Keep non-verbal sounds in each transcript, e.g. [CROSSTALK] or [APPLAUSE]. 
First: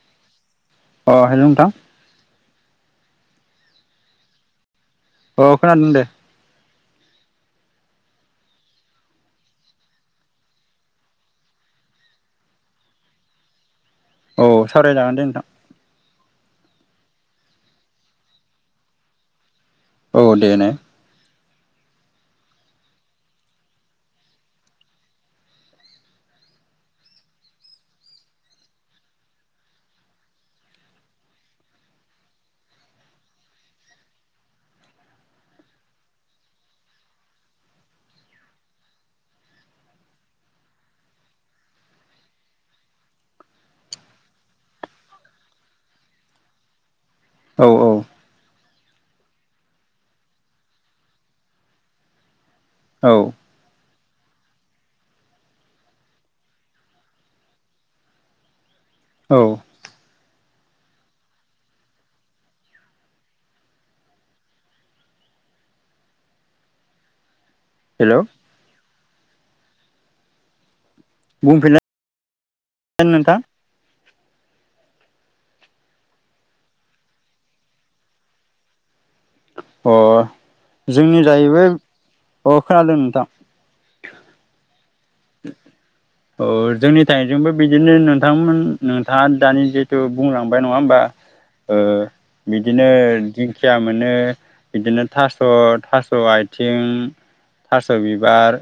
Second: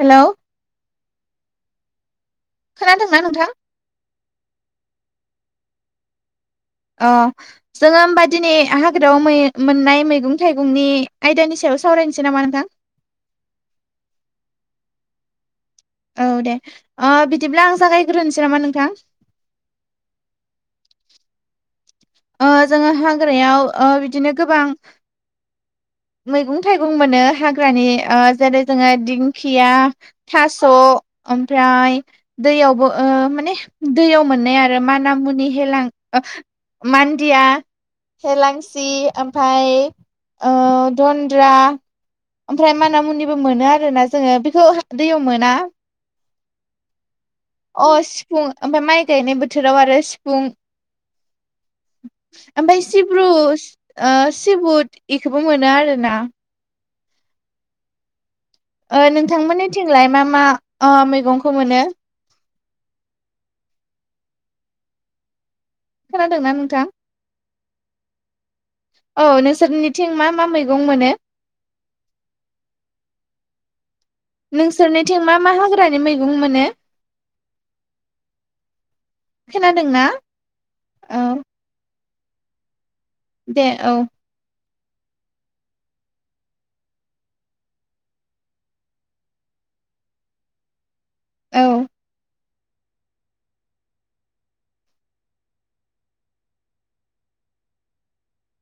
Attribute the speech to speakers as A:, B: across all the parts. A: Hello
B: अ hello नोंथां।
A: खोनादोंना नोंथां?
B: अ खोनादों दे।
A: अ जोङो होमबा दिनै हाग्रायाव मोननाय मैगं थाइगंनि आयदानि सायाव सावरायनोसै नामा नोंथां।
B: औ सावरायजागोन दे नोंथां।
A: औ दे बिदिब्ला आं जागायग्रोनोसै नामा नोंथां।
B: औ देनाय।
A: ओ जोङो हाग्रायाव बिदिनो गोबां मैगं थाइगं मोनो हाग्रानि जेरै जोङो दिंखिया, थास', ओमफ्राय दैयावबो माने दैयाव मोननाय आरो माना मुनि हेलां मान्दिया थेलांसि ओमफ्राय ओ दड्रा ओमफ्राय माना मुनिबो मोनो आरोना जोङो बेखौ दैयाव मोना।
B: औ औ
A: अ सिबुं ओमफ्राय माइ गायनाय बोथोराव आरो सिफुं ओमफ्राय
B: औ
A: सिब्रु सिबुट बेखौबो मोनो आरो ना।
B: औ
A: नोंथांमोननिथिंलाय मा मा ओ मैगंखौ मोनो। खोनादोंना नोंथां?
B: हेलौ
A: औ नोंसोरनिथिं मा मा मैगं मोनो?
B: बुंफिनला नोंथां।
A: नोंसोरनिथिं मा मा हाग्रानि मैगं मोनो?
B: अ
A: खोनादोंना औ
B: जोंनि जाहैबाय अ खोनादों। नोंथां
A: दे औ। [INAUDIBLE]
B: अ जोंनि थाइजोंबो बिदिनो नोंथांमोन नोंथाङा दानि जिथु बुंलांबाय नङा होमबा।
A: औ
B: ओ बिदिनो दिंखिया मोनो बिदिनो थास' थास' आथिं थास' बिबार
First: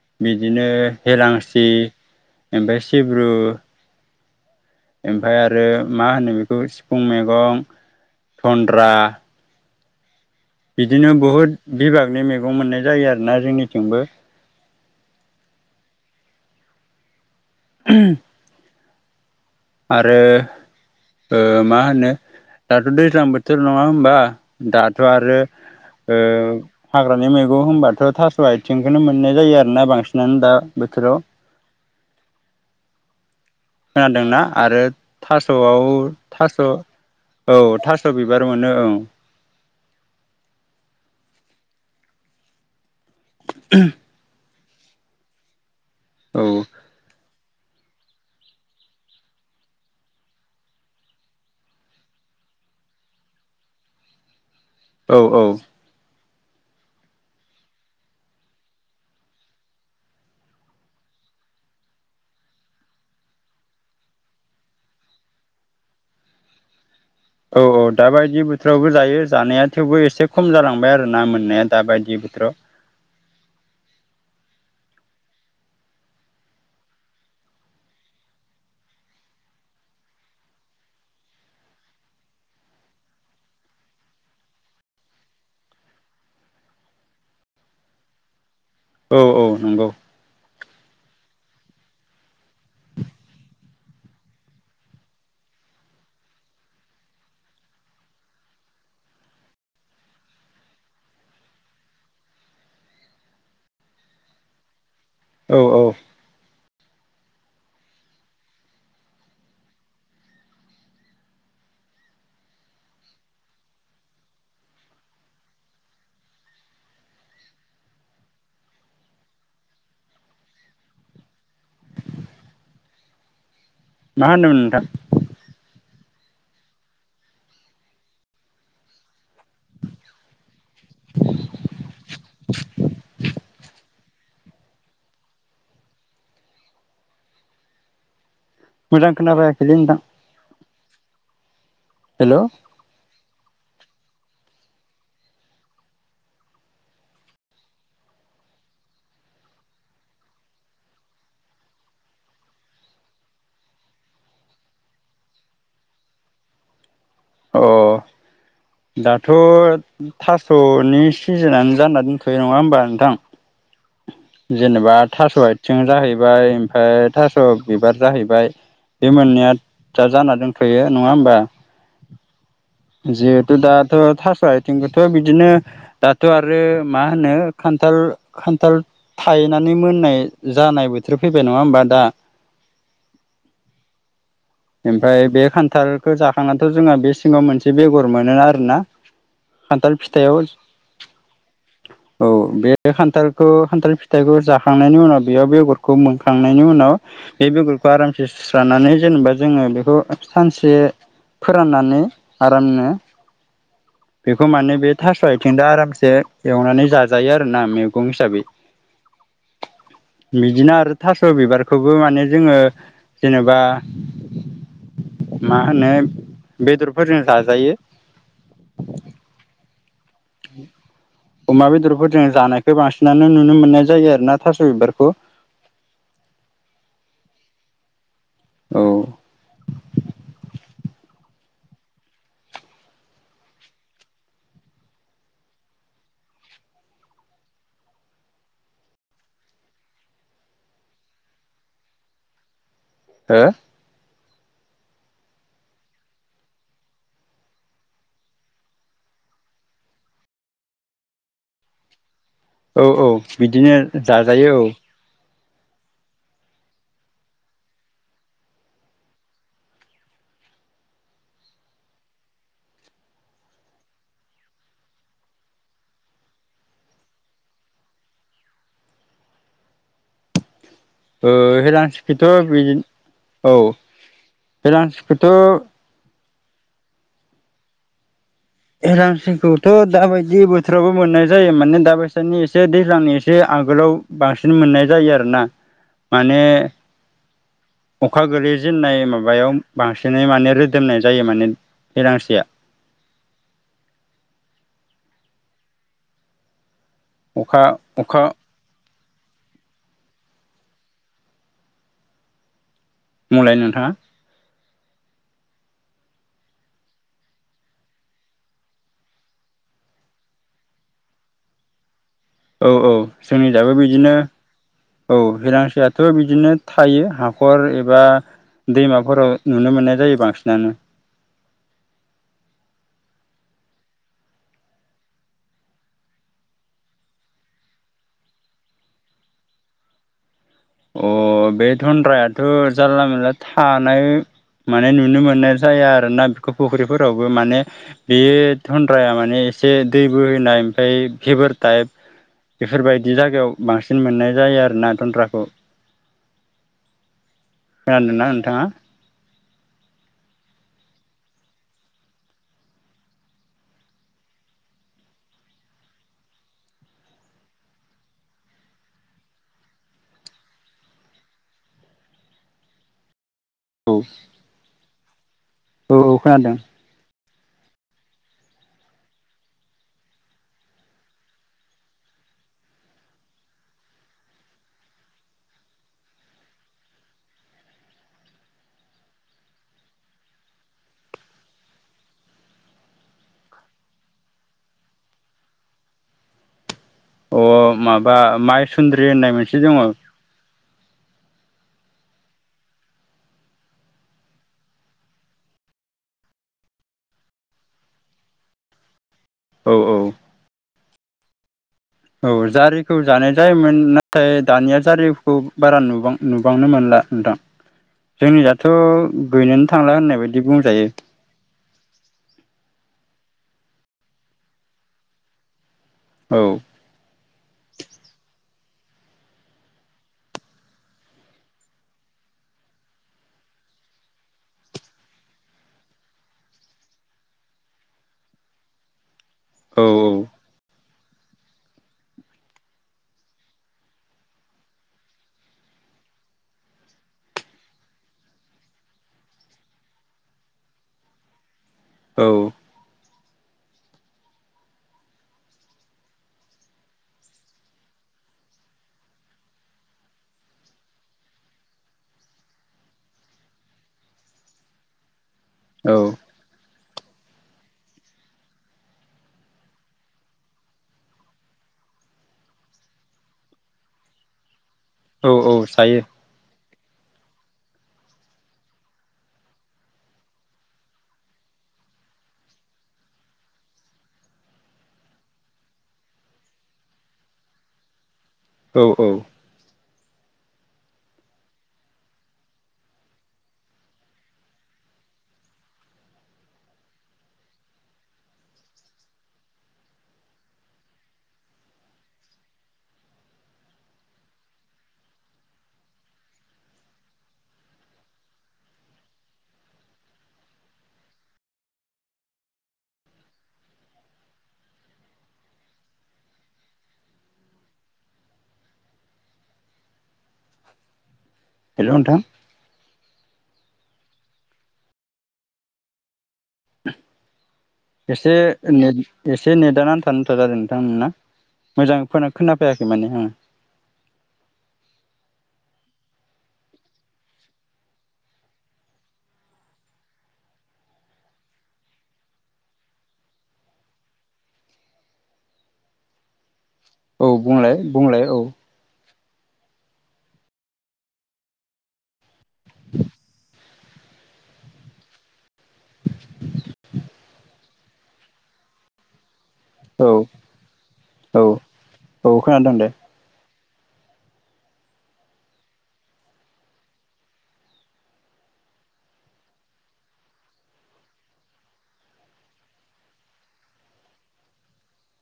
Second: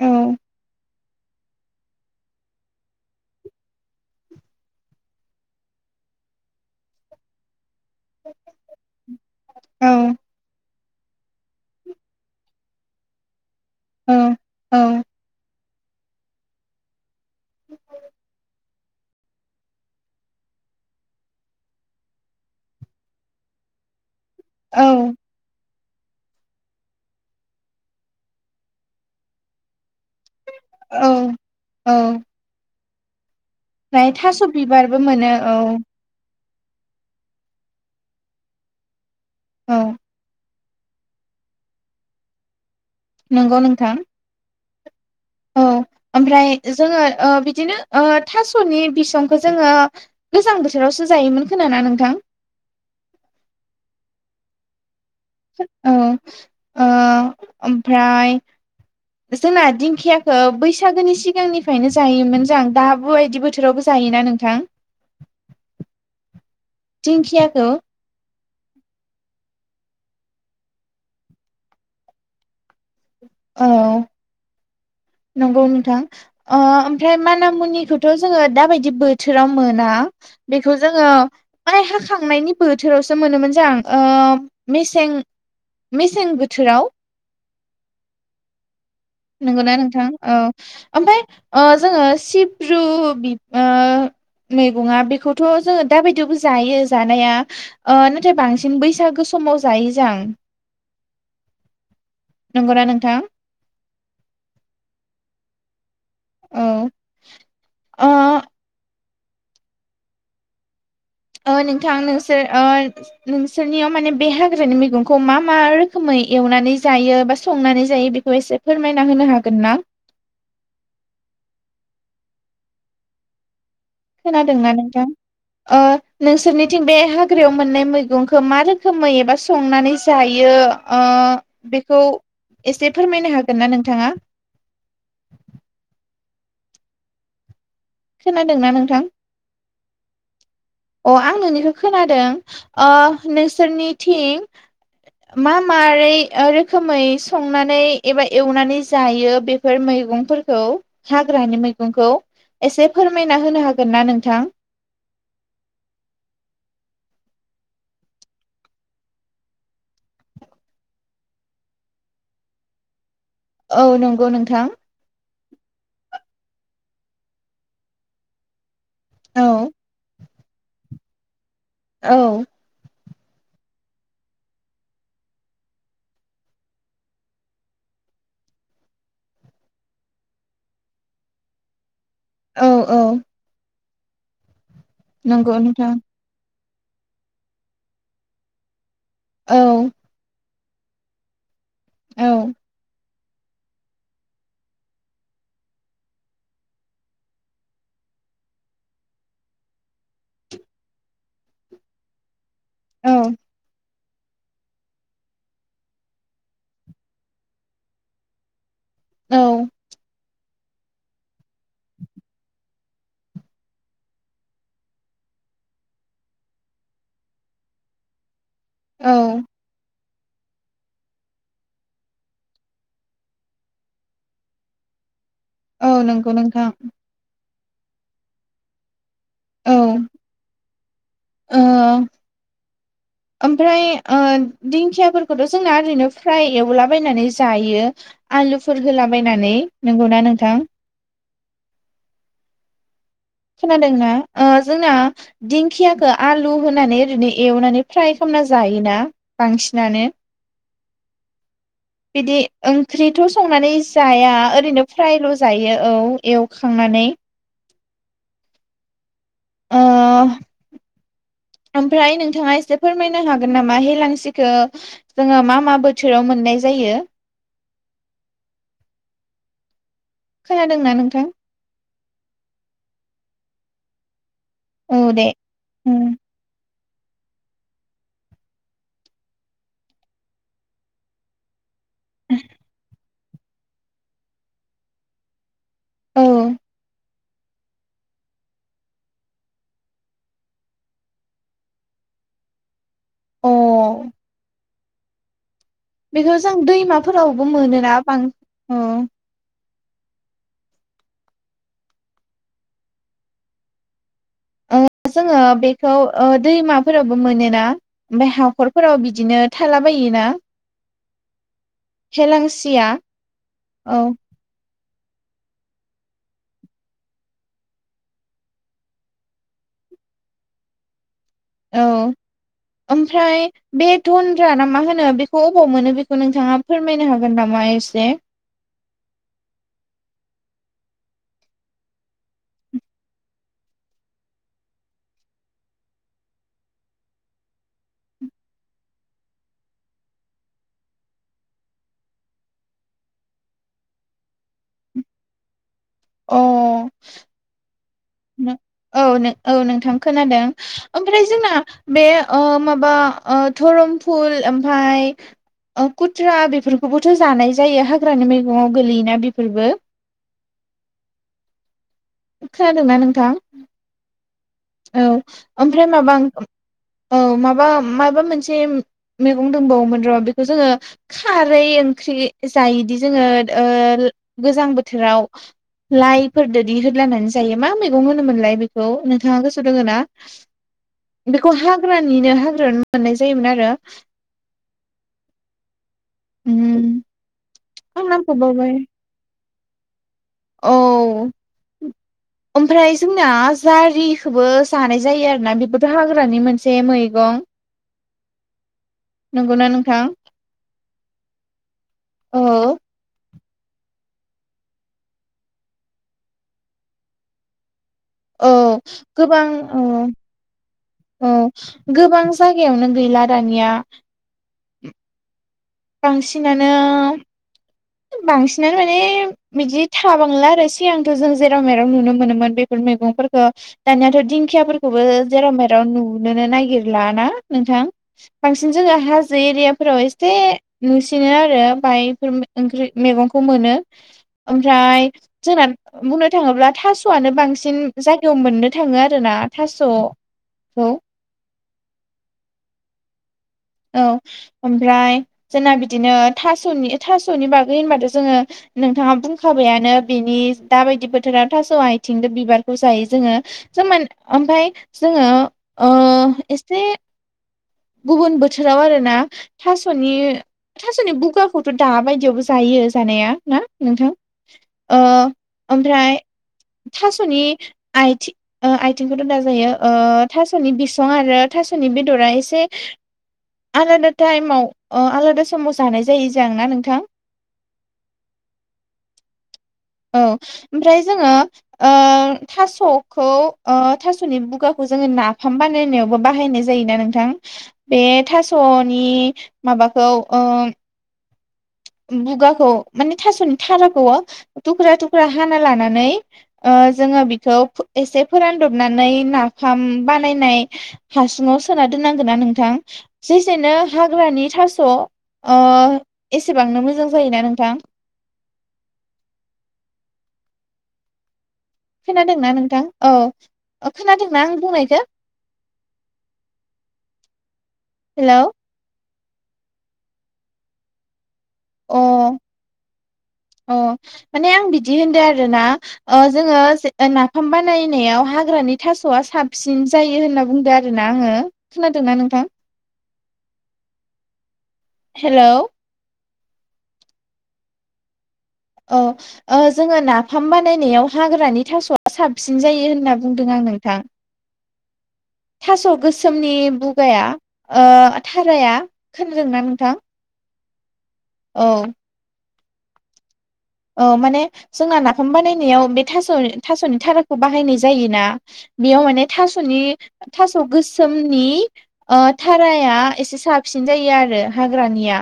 A: औ
B: बिदिनो हेेलांसि ओमफ्राय सिब्रु। ओमफाय आरो मा होनो बेखौ सिफुं मैगं थनन्द्रा ।
A: औ
B: बिदिनो बहुद बिभागनि मैगं मोननाय जायो आरोना जोंनिथिंबो ।
A: औ औ
B: ओम आरो ओ मा होनो दाथ' दैज्लां बोथोर नङा होमबा?
A: औ
B: दाथ' आरो ओ हाग्रानि मैगं होनबाथ' थास' आथिंखौनो मोननाय जायो आरोना बांसिन । मोनो दा
A: औ
B: बोथोराव।
A: ओमफ्राय
B: खोनादोंना
A: थास'
B: आरो
A: बिबारबो मोनो औ
B: थास'आव थास' औ थास' बिबार मोनो ओं।
A: औ नंगौ नोंथां । औ ओमफ्राय जोङो ओ बि बिदिनो ओ थास'नि बिसंखौ जोङो गोजां बोथोरावसो जायोमोन खोनाना नोंथां? [INAUDIBLE]
B: औ औ
A: ओ ओमफ्राय जोंना दिंखियाखौ बैसागोनि सिगांनिफ्रायनो जायोमोन जां दाबो बायदि बोथोरावबो जा जायो ना नोंथां?
B: औ
A: दिंखियाखौ
B: औ दाबायदि बो बोथोरावबो जायो जानाया थेवबो एसे खम जालांबाय आरो ना मोननाया दाबायदि बोथोराव ।
A: औ नंगौ नोंथां ओ ओमफ्राय माना मुनिखौथ' जोङो दाबायदि बोथोराव मोना। बेखौ जोङो माइ हाखांनायनि बोथोरावसो मोनोमोन जां ओ मेसें मेसें बोथोराव।
B: औ औ
A: नंगौना
B: नंगौ
A: नोंथां औ। ओमफाय ओ जोङो सिब्रु ओ मैगङा बेखौथ' जोङो दाबायदियावबो जायो जानाया ओ नाथाय बांसिन बैसागुस समाव जाय जां। नंगौना नोंथां?
B: औ औ
A: औ ओ ओ नोंथां नोंसोर ओ नोंसोरनियाव माने बे हाग्रानि मैगंखौ मा मा रोखोमै एवनानै जायो बा संनानै जायो बेखौ एसे फोरमायना होनो हागोन ना? [INAUDIBLE]
B: मा होनदोंमोन
A: खोनादोंना नोंथां? ओ। नोंसोरनिथिं बे हाग्रायाव मोननाय मैगंखौ मा रोखोमै एबा संनानै जायो ओ ओ बेखौ एसे फोरमायनो हागोन ना नोंथाङा? [INAUDIBLE] खोनादोंना नोंथां
B: मोजां खोनाफैआखैलै नोंथां।
A: अ आं नोंनिखौ खोनादों
B: हेल' अ
A: ओ नोंसोरनिथिं। मा मारै रोखोमै संनानै एबा एवनानै जायो बेफोर मै गंफोरखौ हाग्रानि मैगंखौ एसे फोरमायना होनो हागोन ना नोंथां? [INAUDIBLE]
B: औ दाथ' थास'नि सिजोनानो जाना दोनथ'यो नङा होमबा नोंथां?
A: औ नंगौ नोंथां
B: जेनेबा थास' आथिं जाहैबाय ओमफाय थास' बिबार जाहैबाय। बे
A: औ
B: मोननैया दा जाना दोंथ'यो नङा होमबा?
A: औ
B: जिहेथु दाथ' थास' आथिंखौथ' बिदिनो दाथ' आरो मा होनो खान्थाल। खान्थाल थायनानै मोननाय जानाय बोथोर फैबाय नङा होमबा दा?
A: औ-औ
B: ओमफ्राय बे
A: नोंथां
B: खान्थालखो
A: औ
B: खानथाल फिथाइआव औ बे खान्थालखौ खान्थाल फिथाइखौ जाखांनायनि उनाव बेयाव बेगरखौ मोनखांनायनि उनाव बे बेगरखौ आरामसे सुस्राना नानै जेनेबा जोङो बेखौ सानसे फोराननानै आरामनो-
A: औ
B: बेखौ माने बे थास' आइथिंजों आरामसे एवनानै जाजायो आरोना मैगं हिसाबै।
A: औ
B: बिदिनो आरो थास' बिबारखौबो माने जोङो जेनेबा मा होनो बेदरफोरजों जाजायो।
A: औ
B: अमा बेदरफोरजों जानायखौ बांसिनानो नुनो मोननाय जायो आरो ना थास' बिबारखौ
A: औ नंगौ नोंथां।
B: औ
A: औ औ ओमफ्राय दिंखियाफोरखौथ' जोंना ओरैनो फ्राय एवलाबायनानै जायो। आलुफोर होलाबायनानै नंगौना नोंथां?
B: हो
A: खोनादोंना। जोंना दिंखियाखौ आलु होनानै ओरैनो एवनानै फ्राय खालामना जायोना? बांसिनानो बिदि
B: औ औ
A: ओंख्रिथ' संनानै
B: बिदिनो
A: जाया
B: जाजायो औ
A: ओरैनो फ्रायल' जायो औ एवखांनानै ओ ओमफ्राय नोंथाङा एसे फोरमायनो हागोन नामा हेेलांसिखौ जोङो मा मा बोथोराव मोननाय जायो? यो
B: हेलांसिखौथ' बिदिनो औ
A: औ दे
B: हेलांसिखौथ'
A: उम
B: हेलांसेखौथ' दाबायदि बोथोरावबो मोननाय जायो माने दाबायसानि एसे दैज्लांनि एसे एसे आगोलाव बांसिन मोननाय जायो आरोना
A: औ
B: माने अखा गोलै जेननाय माबायाव बांसिनै माने रोदोमनाय जायो माने। हेलांसिया
A: अ बेखौ जों दैमाफोरावबो
B: अखा
A: मोनोना बां
B: अखा
A: ओ
B: मलाय नोंथाङा?
A: ओ जोङो बेखौ दैमाफोरावबो मोनोना ओफ्राय हाखरफोराव बिदिनो थाला बायो ना?
B: औ औ जोंनि दाबो बिदिनो।
A: औ
B: औ हेलांसेयाथ' बिदिनो थायो हाखर एबा। दैमाफोराव नुनो मोननाय जायो बांसिनानो।
A: औ ओमफ्राय बे नन्द्रा ना मा होनो बेखौ अबाव मोनो बेखौ नोंथाङा फोरमायनो हागोन नामा? बायसे
B: अ बे थन्द्रायाथ' जारला मानला थानाय। माने नुनो मोननाय जाया आरो ना बेखौ फुख्रिफोरावबो माने बे थन्द्राया माने एसे दै बोहीयनाय ओमफ्राय भिभार टाइप। बेफोरबायदि जायगायाव बांसिन मोननाय जायो आरो ना थन्द्राखौ।
A: अ
B: खोनादों ना नोंथाङा
A: औ नोंथां खोनादों ओमफ्राय जोंना बे ओ माबा ओ धरमफुल ओमफ्राय खुथ्रा बेफोरखौबोथ' जानाय जायो हाग्रानि मैगंआव गोलैयोना बेफोरबो [INAUDIBLE] खोनादोंना नोंथां
B: औ
A: औ ओमफ्राय
B: औ
A: माबा
B: औ खोनादों
A: औ माबा माबा मोनसे मैगं दंबावोमोन र' बेखौ जोङो खारै ओंख्रि जायोदि जोङो ओ गोजां बोथोराव लाइफोरदोदि होदलानानै जायो मा मैगं होनोमोनलाय बेखौ नों गोसो दोङ ना बेखौ हाग्रानिनो हाग्रा मोननाय जायोमोन आरो उ [UNINTELLIGIBLE]
B: अ माबा माइसुन्द्रि होननाय मोनसे दङ
A: औ ओमफ्राय जोंना जारिखौबो जानाय जायो आरोना बेबोथ' हाग्रानि मोनसे मैगं नंगौना
B: औ
A: नोंथां
B: औ जारिखौ जानाय जा जायोमोन नाथाय दानिया जारिखौ बारा नुबां नुबांनो मोनला नोंथां
A: औ
B: जोंनियावथ'
A: गोबां
B: गैयनोनो
A: औ
B: थांला होननाय बायदि बुंजायो
A: औ गोबां जायगायावनो गैला दानिया
B: औ
A: बांसिनानो बांसिनानो माने बिदि थाबांला आरो सिगांथ' जों जेराव मेराव नुनो मोनोमोन बेफोर मैगंफोरखौ दानियाथ' दिंखियाफोरखौबो जेराव मेराव नुुनोनो नागिरला ना नोंथां बांसिन जोङो हाजो
B: औ
A: एरियाफोराव एसे नुसिनो आरो बायफोर ओंख्रि मैगंखौ मोनो ओमफ्राय जोंना बुंनो थाङोब्ला थास'आनो बांसिन जायगायाव मोननो थाङो आरोना थास' खौ
B: औ
A: औ ओमफ्राय जोंना बिदिनो थास'नि थास'नि बागै होनबाथ' जोङो नोंथाङा बुंखाबायानो बिनि दाबायदि बोथोरा थास' आइथिंजों बिबारखौ जायो जोङो ओमफ्राय जोङो ओ
B: औ
A: एसे गुबुन बो बोथोराव आरोना थास'नि थास'नि बुगाखौथ' दाबायदियावबो जायो जानाया ना नोंथां ओ
B: औ औ जायो
A: ओमफ्राय थास'नि आथि आथिंखौथ दा जायो थास'नि बिसं आरो थास' थास 'नि बेदरा एसे आलादा टाइमाव आलादा समाव जानाय जायो जों ना नोंथां [INAUDIBLE]
B: औ औ
A: औ ओमफ्राय जोङो ओ थास'खौ थास'नि बुगाखौ जोङो नाफाम बानायनायावबो बाहायनाय जायोना नोंथां बे थास'नि माबा खौ बुगाखौ माने थास'नि थाराखौ थुख्रा थुख्रा हाना लानानै जोङो बेखौ एसे फोरानदबनानै नाफाम बानायनाय हासुङाव सोना दोननांगौना नोंथां जेसेनो हाग्रानि थास' ओ एसे एसेबांनो मोजां जायोना नोंथां?
B: हेल' नोंथां
A: खोनादोंना नोंथां औ खोनादोंना आं बुंनायखो?
B: एसे नेद एसे नेदा नांथा नुथां जादो नोंथां नोंना।
A: अ
B: मोजां खोनाफैयाखै माने आङो
A: अ माने आं बिदि होनदों आरोना जोङो नाफाम बानायनायाव हाग्रानि थास'आ साबसिन जायो होनना बुंदो आरो ना। आङो खोनादोंना नोंथां? हेलौ?
B: औ बुंलाय बुंलाय औ।
A: औ जोङो नाफाम बानायनायाव हाग्रानि थास'आ साब सिन जायो होनना बुंदों आं नोंथां। थास' गोसोमनि बुगाया थाराया दोंना नोंथां?
B: औ औ औ खोनादों दे।
A: औ माने जोंना नाफाम बानायनायाव बे थास' थास'नि थाराखौ बाहायनाय जायोना बेयाव माने थास'नि थास' गोसोमनि थराया एसे साब सिन जायो आरो हाग्रानिया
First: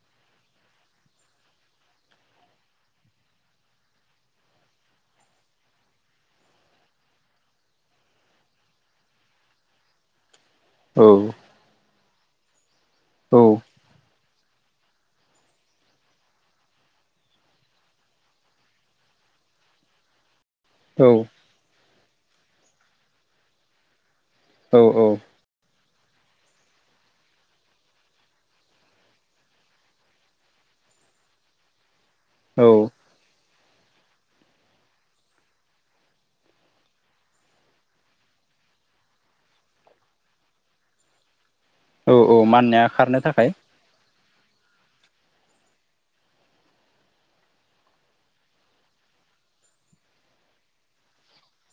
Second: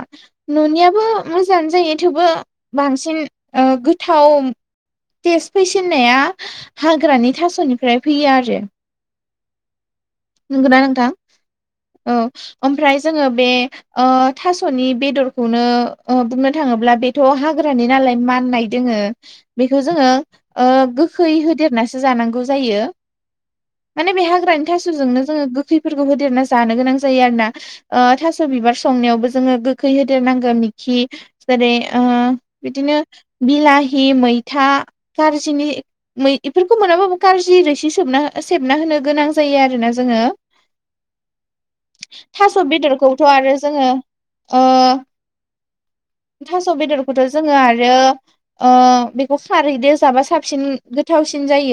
A: न'नियाबो मोजाङानो जायो थेवबो बांसिन गोथाव टेस्ट फैसिन्नाया हाग्रानि थास'निफ्राय फैयो आरो। नंगौना
B: औ
A: नोंथां औ ओमफ्राय जोङो
B: औ
A: बे थास'नि बेदरखौनो बुंनो थाङोब्ला बेथ' हाग्रानि नालाय माननाय दोङो। बेखौ जोङो गोखै होदेरनासो जानांगौ जायो माने बेहा [UNINTELLIGIBLE]
B: औ
A: जोङो गोैखै फोरखौ होदेरना जानो गोनां जायो आरो ना थास' बिबार संनायावबो जोङो गोखै होदेरनांगो मिखि खि जेरै
B: औ
A: बिदिनो बिलाहि मैथा कारजिनि इफोरखौ मोनाबाबो कारजि रोसि सोबना सेबना होनो गोनां जायो आरोना जोङो।
B: औ
A: थास'
B: माननाया खारनो
A: बेदरखौथ'
B: थाखाय
A: आरो जोङो ओ थास' बेदरखौथ' जोङो आरो बेखौ खारैदो जाबा साबसिन गोथावसिन जायो।